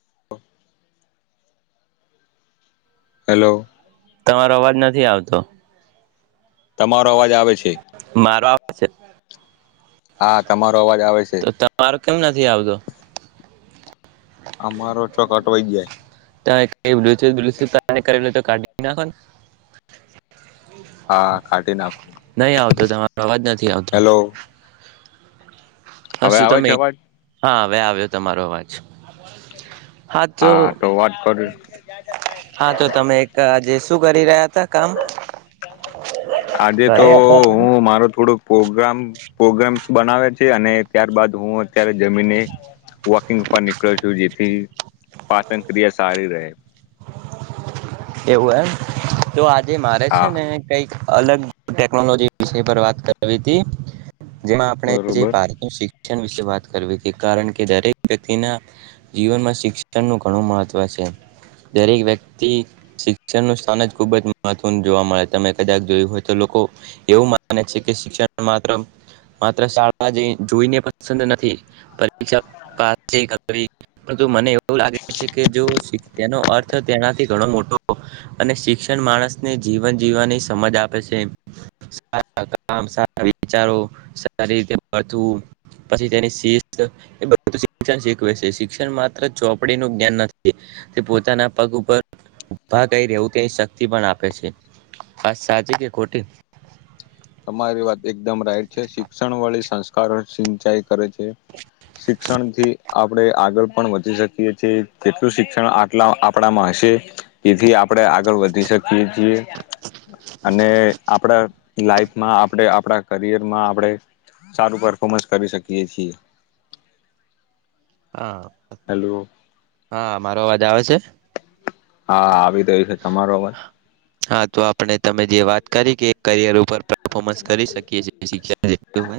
[inaudible] Hello તમારો અવાજ નથી આવતો. તમારો અવાજ આવે છે. મારો આવે છે. હા તમારો અવાજ આવે છે તો તમારો કેમ નથી આવતો? અમારો ચોક અંટવાય જાય. તો એ બ્લુટુથ વ્લુટુથ કનેક્ટ કરેલું હોય તો કાઢી નાખોન. હા કાઢી નાખું નહીં આવતો તમારો અવાજ નથી આવતો. હેલો હ હવે શું આવે તમે, છે અવાજ હા હવે આવ્યો તમારો અવાજ. હા તો વાત કરી. હા, તો તમે એક આજે શું કરી રહ્યા હતા કામ? આજે તો ઘરે હતા તમે હું મારો થોડુંક પોગ્રામ પોગ્રામ્સ બનાવે છે અને ત્યારબાદ હું ત્યારે જમીને વોકિંગ પર નીકળો છું જેથી પાચન ક્રિયા સારી રહે. એવું એમ. તો આજે મારે છે હા ને કંઈક અલગ ટેકનોલોજી વિષય પર વાત કરવી તી. જેમાં આપણે જે બરોબર ભારત નું શિક શક્ષણ વિશે વાત કરવી તી કારણ કે દરેક વ્યક્તિના જીવનમાં શિક્ષણનું ઘણું મહત્વ છ છે. દરેક વ્યક્તિ શિક્ષણ નું સ્થાન જ ખુબ જ મહત્વનું જોવા મળે, તમે કદાચ જોયું હોય તો લોકો એવું માને છે કે શિક્ષણ માત્ર માત્ર શાળા જોઈ જોઈને પસંદ નથી, પરીક્ષા [unintelligible] પરંતુ મને એવું એવું લાગે છે કે જો શિક્ષ તેનો અર્થ તેનાથી ઘણો મોટ ટો અને શિક્ષણ માણસને જીવન જીવવાની સમજ આપે છે. સારા કામ સારા વિચારો, સારી રીતે બધું પછી તેની શિસ્ત એ બધું શિક્ષણ શીખવે છે. શિક્ષણ માત્ર ચોપડી નું જ્ઞાન નથી. તે પોતાના પગ ઉપર ઊભા કઈ રહેવું તે શક્તિ પણ આપે છે. વાત સાચી કે ખોટી? તમારી વાત એકદમ રાઈટ છે. શિક્ષણ વાળી સંસ્કારો સિંચાઈ કરે છે. શિક્ષણથી આપણે આગળ પણ વધી શકીએ છીએ, કેટલું શિક્ષણ આટલા આપણામાં છે, તેથી આપણે આગળ વધી શકીએ છીએ. અને આપડા લાઈફમાં આપણે આપણા કરિયરમાં આપણે સારું પરફોમન્સ કરી શકીએ છીએ. હા, હેલો હા. મારો અવાજ આવે છે? હા આવી તો [unintelligible] તમારો અવાજ. હા તો આપણે તમે જે વાત કરી કે કરિયર ઉપર પણ પરફોર્મન્સ કરી શકીએ છીએ [unintelligible]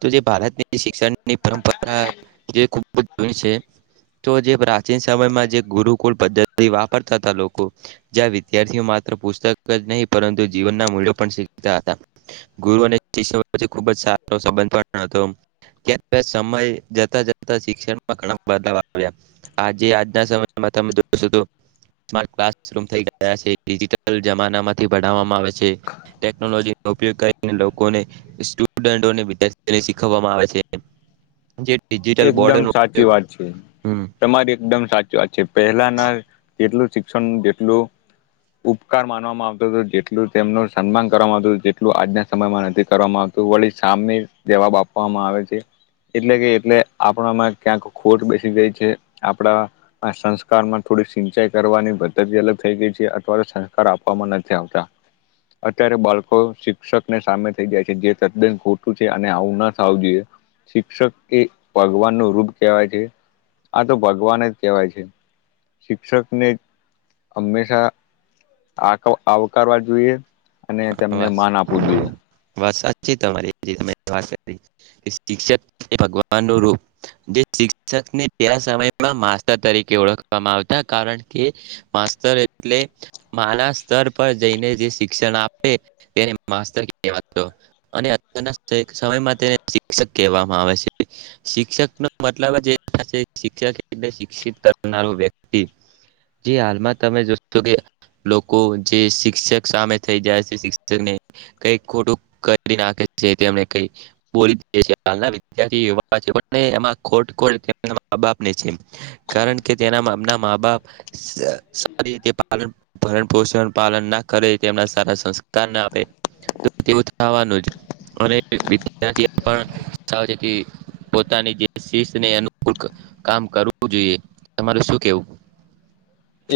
તો જે ભારતની શિક્ષણ ની પરંપરા જે ખૂબ જ જુની છે તો જે પ્રાચીન સમયમાં જે ગુરુકુલ પદ્ધતિ વાપરતા હતા લોકો, જ્યાં વિદ્યાર્થીઓ મા ત્ર પુસ્તક જ નહીં પરંતુ જીવનના મૂલ્યો પણ શીખતા હતા. ગુરુ અને શિષ્ય વચ્ચે ખુબ જ સારો સંબંધ પણ હતો. જ્યારે સમય જતા-જતા શિક્ષણમાં ઘણા બદલા આવ્યા. આજે આજના સમયમાં તમે જોશો તો સ્માર્ટ ક્લાસરૂમ થઈ ગયા છે ડિજિટલ જમાનામાંથી ભણાવવામાં આવે છે. ટેકનોલોજી નો ઉપયોગ કરીને લોકોને, સ્ટુડન્ટોને વિદ્યાર્થીઓને શીખવવામાં આવે છે. જે ડિજિટલ એકદમ બોર્ડનો સાચી ઉપયોગ વાત છે. હમ તમારી એકદમ સાચી વાત છે. પહેલાના જેટલું શિક્ષણ જેટલું ઉપકાર માનવામાં આવતો હતો, જેટલું તેમનું સન્માન કરવામાં આવતું તું, તેટલું આજના સમયમાં નથી કરવામાં આવતું. વળી સામે જવાબ આપવામાં આવે છે. એટલે કે એટલે આપણામાં ક્યાંક ખોટ બેસી ગઈ છે, આપણામાં સંસ્કારમાં થોડી સિંચાઈ કરવાની પદ્ધતિ અલગ થઈ ગઈ છે, અથવા તો સંસ્કાર આપવામાં નથી આવતા. અત્યારે બાળકો શિક્ષકને સામે થઈ જાય છે જે તદ્દન ખોટું છે અને આવું ના થું જોઈએ શિક્ષક એ ભગવાન નું રૂપ કહેવાય છે આ તો ભગવાન જ કહેવાય છે શિક્ષકને હંમેશા આવકારવા જોઈએ અને તેમને માન આપવું જોઈએ. જે તમારી [unintelligible] વા કરી શિક્ષક એ ભગવાન નું રૂપ જે શિક્ષ શિક્ષકને સતમયમાં માસ્ટર તરીકે ઓળખવામાં આવતા કારણ કે માસ્ટર એટલે માના સ્તર પર જઈને જે શિક્ષણ આપ અને માસ્ટર કહેવાતું અને અત્યારના સમયમાં તેને શિક્ષક કહેવાય આવે શિક્ષક ન મતલબ જ શિક્ષક એ શિક્ષિત કરનારું વ્યક્તિ જે હાલમાં તમે જોશો કે લોકો જે શિક્ષક સામે થ જાય છે શિક્ષને કઈ ખોટું કરી નાખે છેને કઈ બોલી છે આજના વિદ્યાર્થી એવા છે જેમાં ખોટ કોની છે માં બાપની છે કારણ કે તે ના મા બાપને એમના મા બાપ સારી રીતે ભરણ પોષણ પાલન ના કરે તેમના સંસ્કાર ના આપે તેવું થવાનું જ અને વિદ્યાર્થી પણ છે પોતાની શને અનુકૂલાકામ કરવું જોઈએ તમારે શું કેવું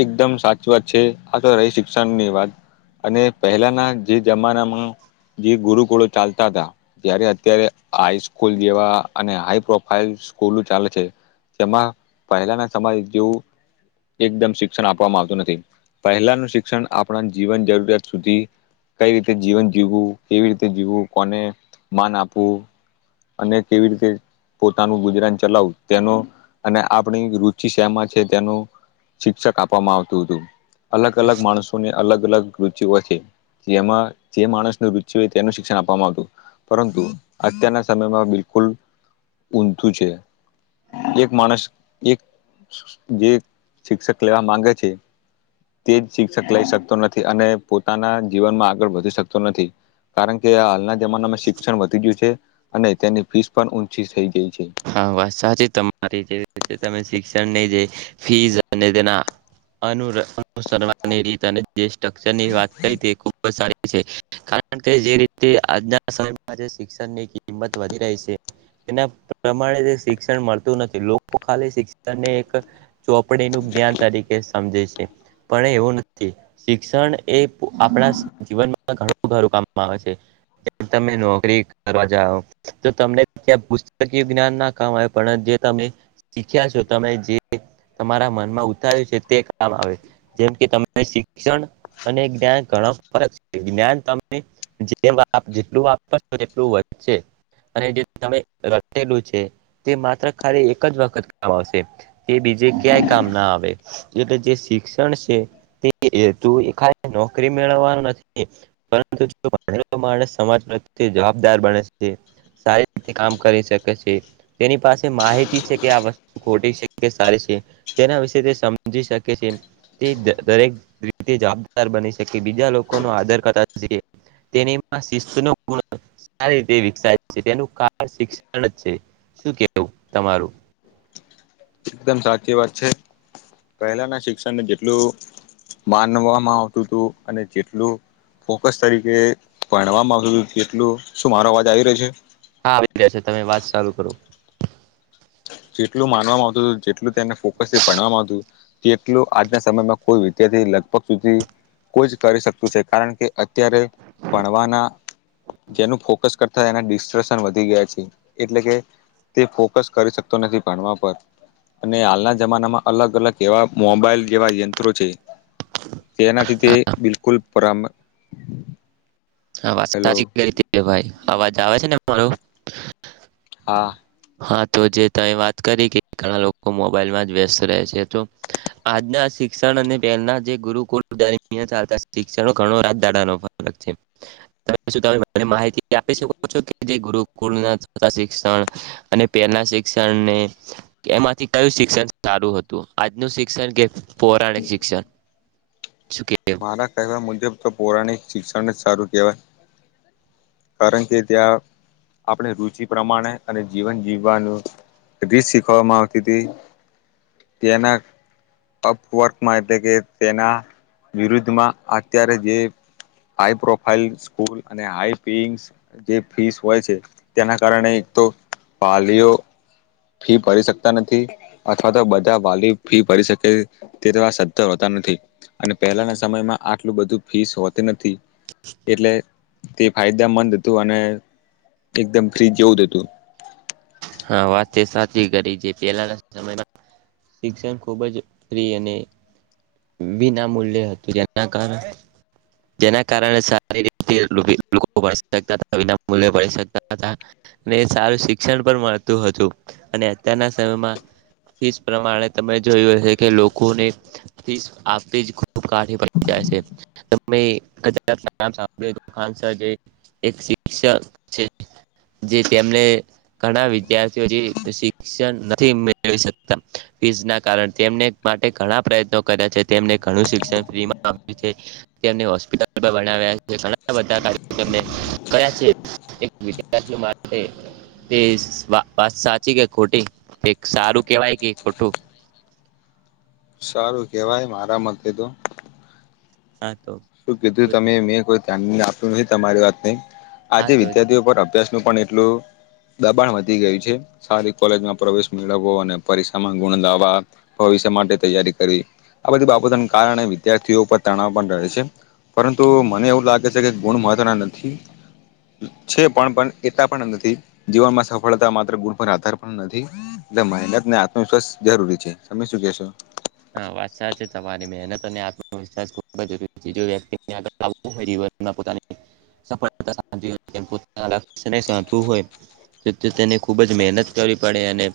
એકદમ સાચી વાત છે આ તો રહી શિક્ષણ ની વાત અને પહેલાના જે જમાનામાં જે ગુરુકુળો ચાલતા હતા જ્યારે અત્યારે હાઈસ્કૂલ જેવા અને હાઈ પ્રોફાઈલ સ્કૂલ ચાલે છે જેમાં પહેલાના સમયે જેવું એકદમ શિક્ષણ આપવામાં આવતું નથી પહેલાનું શિક્ષણ આપણા જીવન જરૂરિયાત સુધી કઈ રીતે જીવન જીવું કેવી રીતે જીવવું કોને માન આપવું અને કેવી રીતે પોતાનું ગુજરાન ચલાવું તેનો અને આપણી રુચિ શેમાં છે તેનું શિક્ષક આપવામાં આવતું હતું અલગ અલગ માણસોને અલગ અલગ કુતઓ છેે જેમાં જે માણસનું રુચિ હોય તેનું શિક્ષણ આપવામાં આવતું પરંતુ અત્યારના સમયમાં બિલકુલ ઊંધું છે એક માણસ એક જે શિક્ષક લેવા માંગે છે તે જ શિક્ષક લઈ શકતો નથી અને પોતાના જીવનમાં આગળ વધી શકતો નથી કારણ કે હાલના જમાનામાં શિક્ષણ વધી ગયું છે અને તેની ફીસ પણ ઊંચી થઈ ગઈ છે હા વાત સાચી તમારી જેવી રીતે તમે શીખ શિક્ જે ફી અને તેનાસવાની રીત અને જે સ્ટ્રક્ચર ની વાત કરી તે ખુબ જ સારી કારણ કે જે રીતે આજના સમયમાં જે શિક્ષણની કિંમત વધી રહી છે તેના પ્રમાણે શિક્ષણ મળતું નથી લોકો ખાલી શિક્ષણને એક ચોપડી નું જ્ઞાન તરીકે સમજે છે પણ એવું નથી શિક્ષણ એ આપણા જીવનમાં ઘણું ઘારું કામમાં આવે છે તમે નોકરી કરવા જાઓ તો તમને ત્યાં પ કી જ્ઞાન ના કામ આવે પણ જે તમે શીખ્યા છો તમે જે તમારા મનમાં ઉતાર્યું છે તે કામ આવે જેમ કે તમે શિક્ષણ અને જ્ઞાન ગણ ાન ત જે જેટલુંો એટલું વધશે અરે જે તમે રેલું છે તે માત્ર ખરે એક જ વખત કામ આવશે તે બીજે ક્યાય કામ ના આવે એટલે જે શિક્ષણ છે તેું એા નોકરી મેળવવાનું નથી ુ માણસ સમાજ પ્રતે જવાબદાર બને છે સારી કામ કરી શકે છે તેની પાસે માહિતી છે કે આ વસ્તુ ખોટી છે કે સારી છે એના વિશે તે સમજી શકે છે એ તે દરેક રીતે જવાબદાર બની શકે બીજા લોકો ન આધાર કરતા તેની શિસ્ુ ન ગુણ સારી રીતે વિકસાય છે તેનું આ શિક્ષણ જ છે શું કેવું તમારું એકદમ સાચી વાત છે. પહેલાના શિક્ષણને જેટલું માનવામાં આવતું તું અને જેટલું ફોકસ તરીકે ભણવામાં આવતું તું જેટલું શું મારો અવાજ આવી રહ્યો છે? હા આવી ગયા છે. તમે વાત સાલુ કરો. જેટલું માનવામાં આવતું તું જેટલું તેને ફોકસથી ભણવામાં આવતું તેટલું આજના સમયમાં કોઈ વિદ્યાર્થી લગભગ સુધી કોઈ જ કરી શકતું છે. કારણ કે અત્યારે ભણવાના જેનું ફોકસ કરતાં એના ડિસ્ટ્રેસન વધી ગયા છે. એટલે કે તે ફોકસ કરી શક તો નથી ભણવા પર અને હાલના જમાનામાં અલગ અલગ એવા મોબાઈલ જેવા યંત્રો છે. તેનાથી તે હા બિલકુલ પરમ આ વાત હેલો સાચી કરી તમે ભાઈ. અવાજ આવે છે ને મારો? હા હહ તો જે તમે વાત કરી કે ઘણા લોકો મોબાઈલમાં જ વ્યસ્ત રહે છે. તો આજના શિક્ષણ અને પહેલના જે ગુરુકુળ [inaudible] હતા શિક્ષણ ઘણો રાજદાણાનો ફરક છે. તમે કશું તમે મને માહિતી આપી શકો છો કે જે ગુરુકુલના શિક્ષણ અને પહેલના શિક્ષણને એમાંથી કયું શિક્ષણ સારું હતું આજનું શિક્ષણ કે પૌરાણિક શિક્ષણ? શું કે મારા કહેવા મુજબ તો પૌરાણિક શિક્ષણને જ સારું કેવાય. કારણ કે ત્યાં આપણે રુચિ પ્રમાણે અને જીવન જીવવાનું રીત શીખવામાં આવતી તી. તેના અપવર્કમાં એટલે કે તેના વિરુદ્ધમાં અત્યારે જે હાઈ પ્રોફાઈલ સ્કૂલ અને હાઈ પિંગસ જે ફીસ હોય છે તેના કારણે એક તો વાલીઓ ફી ભરી શકતા નથી અથવા તો બધા વાલી ફી ભરી શકે તે તેવા સધર હોતા નથ નથી. અને પહેલાના સમયમાં આટલું બધું ફીસ હોતે નથી. એટલે તે ફાયદામંદ હતું અને એકદમ ફ્રીજ જેવું જ હતું. હા વાતે સાચી કરી જે પેલાના સમયમાં શિક્ષણ ખૂબ જ ફ્રી અને વિના મૂલ્યે હતું જેના કારણે જેના કારણે સારી રીતથી [inaudible] વિના મૂલ્યે ભણી શકતા તા. વે સારું શિક્ષણ પણ મળતું હતું અને અત્યારના સમયમાં ફિશ પ્રમાણે તમે જોયું હશે કે લોકોને ફીસ આપવી જ ખૂબ કાઠી પડી જાય છે. તમે કદાચ નામ સાંભળ્યું હોય તો હાલ જે એક શિક્ષક છે જે તેમને ઘણા વિદ્યાર્થીઓ જે શિક્ષણ નથી મેળવી શકતા ફીઝ ના કારન તેમને માટે ઘણા પ્રયત્નો કદાચ અ તેમને ઘણું શિક્ષણ ફ્રીમાં આપ્યું છે તેમને હોસ્પિટલ પણ બનાવ્યા છે ને ઘણા બધાં [inaudible] કર્યા છે એક વિદ્યાર્થીઓ માટે તે વા વાત સાચી કે ખોટી કંઈક સારું કેવાય કે ઈ ખોટું? સારું કેવાય મારા મતે તો હા તો શું કીધું તમે મેં કોઈ ધ્યાન ની આપ્યું મેં તમારી વાતને હા આજે તો વિદ્યાર્થીઓ પર અભ્યાસ નું પણ એટલું દબાણ વધી ગયું છે. સારી કોલેજમાં પ્રવેશ મેળવવો અને પરીક્ષામાં ગુણ લાવા [inaudible] પરીક્ષા માટે તૈયારી કરી. આ બધી બાબતોનું કારણ એ વિદ્યાર્થીઓ પર તણાવ પણ રહે છે. પરંતુ મને એવું લાગે છે કે ગુણ મહત્વના નથી. છે. પણ પણ એતા પણ નથી જીવનમાં સફળતા માત્ર ગુણ પર આધાર પણ નથી. એટલે મહેનતને આત્મવિશ્વાસ જરૂરી છે તમે શું કેશો? હા વાત સાત છે તમારી મનતને આત્મવિશ્વાસ ખબ જરીક્તિ આળ હોય. તો તો તેને ખુબ જ મહેનત કરવી પડે અને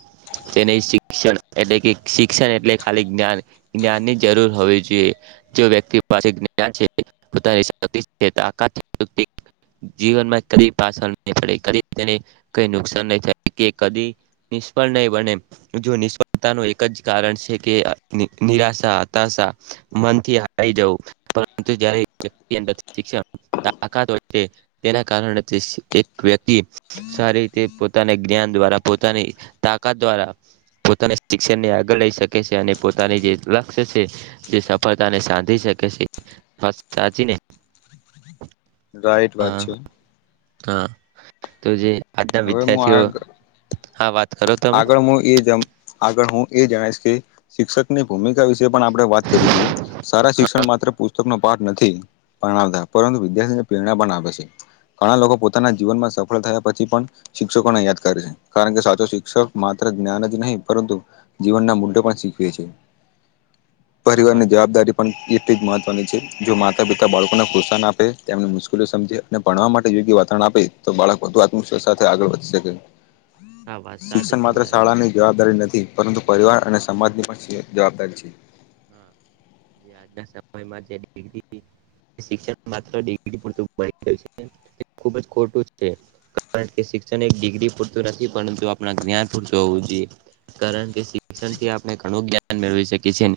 તેને શિક્ષણ એટલે કે શિક્ષણ એટલે ખા જાન જ્ઞાન ની જરૂર હોવી જોઈએ જો વ્યક્તિ પાસે જ્ છે પો [unintelligible] જીવનમાં કદી પાછળ નહી પડે તેને કઈ નુકસાન નહી થ કે કદી નિષ્ફળ નહીં બને જો નિષ્ફળતા ન એક જ કારણ છે કે નિરાશા હતાશા મનથી હ જવું પરંતુ જયારે શિક્ષ તાકાત છે તેના કારણે એક વ્યક્તિ સારી રીતે પોતાના જ્ઞાન દ્વારા પોતાની તાકાત દ્વારા પોતાના શિક્ષણને આગળ લઈ શકે. અને પોતાની જે લક્ષ્ય છે તે સફળતાને સાંધી શકે છે સાચીને રાઈટ વાત હા છે. હા તો જે આજના હવે હું વિદ્યાર્થીઓ આ હા વાત કરો તમે. આગળ હું એ જમ આગળ હું એ જણાયીસ કે શિક્ષકની ભૂમિકા વિશે પણ આપણે વાત કરવી જોઈએ. સારા શિક્ષણ માત્ર પુસ્તક નો પાઠ નથી. પણાવતા પરંતુ વિદ્યાર્થીને પ્રેરણા પણ આપે છે. ઘણા લોકો પોતાના જીવનમાં સફળ થયા પછી પણ શિક્ષકોને યાદ કરે છે. કારણ કે સાચો શી શિક્ષક માત્ર જ્ઞાન જ નહીં પરંતુ જીવનના મુૂદે પણ શીખવે છે. આ પરિવાર વાત ની જવાબદારી પણ [unintelligible] મહત્વની છે. જો માતા પિતા બાળકોને પ્રોત્સાહન આપે તેમને મુશ્કેલી સમજે અને ભણવા માટે યોગ્ય વાતાવરણ આપે તો બાળક વધુ આત્મવિશ્વાસ સાથે આગળ વધી શકે. આ વાત સાચી શિક્ષણ માત્ર તમારે શાળાની જવાબદારી નથી, પરંતુ પરિવાર અને સમાજની પણ જવાબદારી છે. હા જે આજના સમયમાં જે ડિગ્રી શિક્ષણ માત્ર ડિગ્રી પૂરતું મળ ગયું છે. ખૂબ જ ખોટું છે. કારણ કે શિક્ષણ એક ડિગ્રી પૂરતું નથી, પરંતુ આપણા જ્ઞાન પૂરતું હોવું જોઈએ. કારણ કે શિક્ષણ કે આપણે ઘણું જ્ઞાન મેળવી છીએ.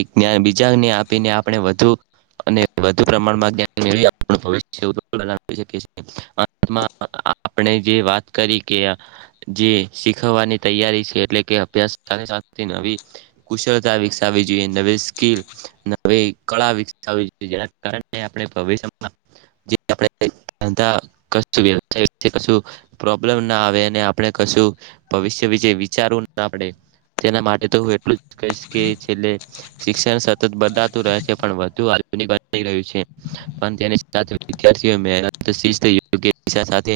એક ન્યાય બીજાને આપીને આપણે વધુ અને વધુ પ્રમાણમાં મેળવી ભવિષ્ય શ [unintelligible] આપણે જે વાત કરી કે જે શીખવાની તૈયારી છે એટલે કે અભ્યાસ સાથે નવી કુશળતા વિકશા વી જોઈએ. નવી સ્કીલ નવી કળા વિકસવી જોઈએ. જેના કારણે આપણે ભવિષ્યમાં જે [inaudible] [unintelligible] કશું વ્યવસાય વિશે કશું પ્રોબ્લેમ ના આવે અને આપણે કશું ભવિષ્ય વિશે વિચારવું ના પડે. તેના માટે તો હું એટલું જ કહીશ કે એટલે શિક્ષણ સતત બદલાતું રહે છે. પણ વધુ [unintelligible] રહ્યું છે પણ તેને વિદ્યાર્થી [unintelligible] સાથે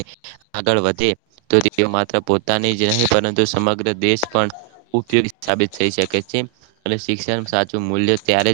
આગળ વધે તો તેઓ માત્ર પોતાની જ નહી પરંતુ સમગ્ર દેશ પણ ઉપયોગી સાબિત થઈ શકે છે. અને શિક્ષણ સાચું મૂલ્ય ત્યારે જ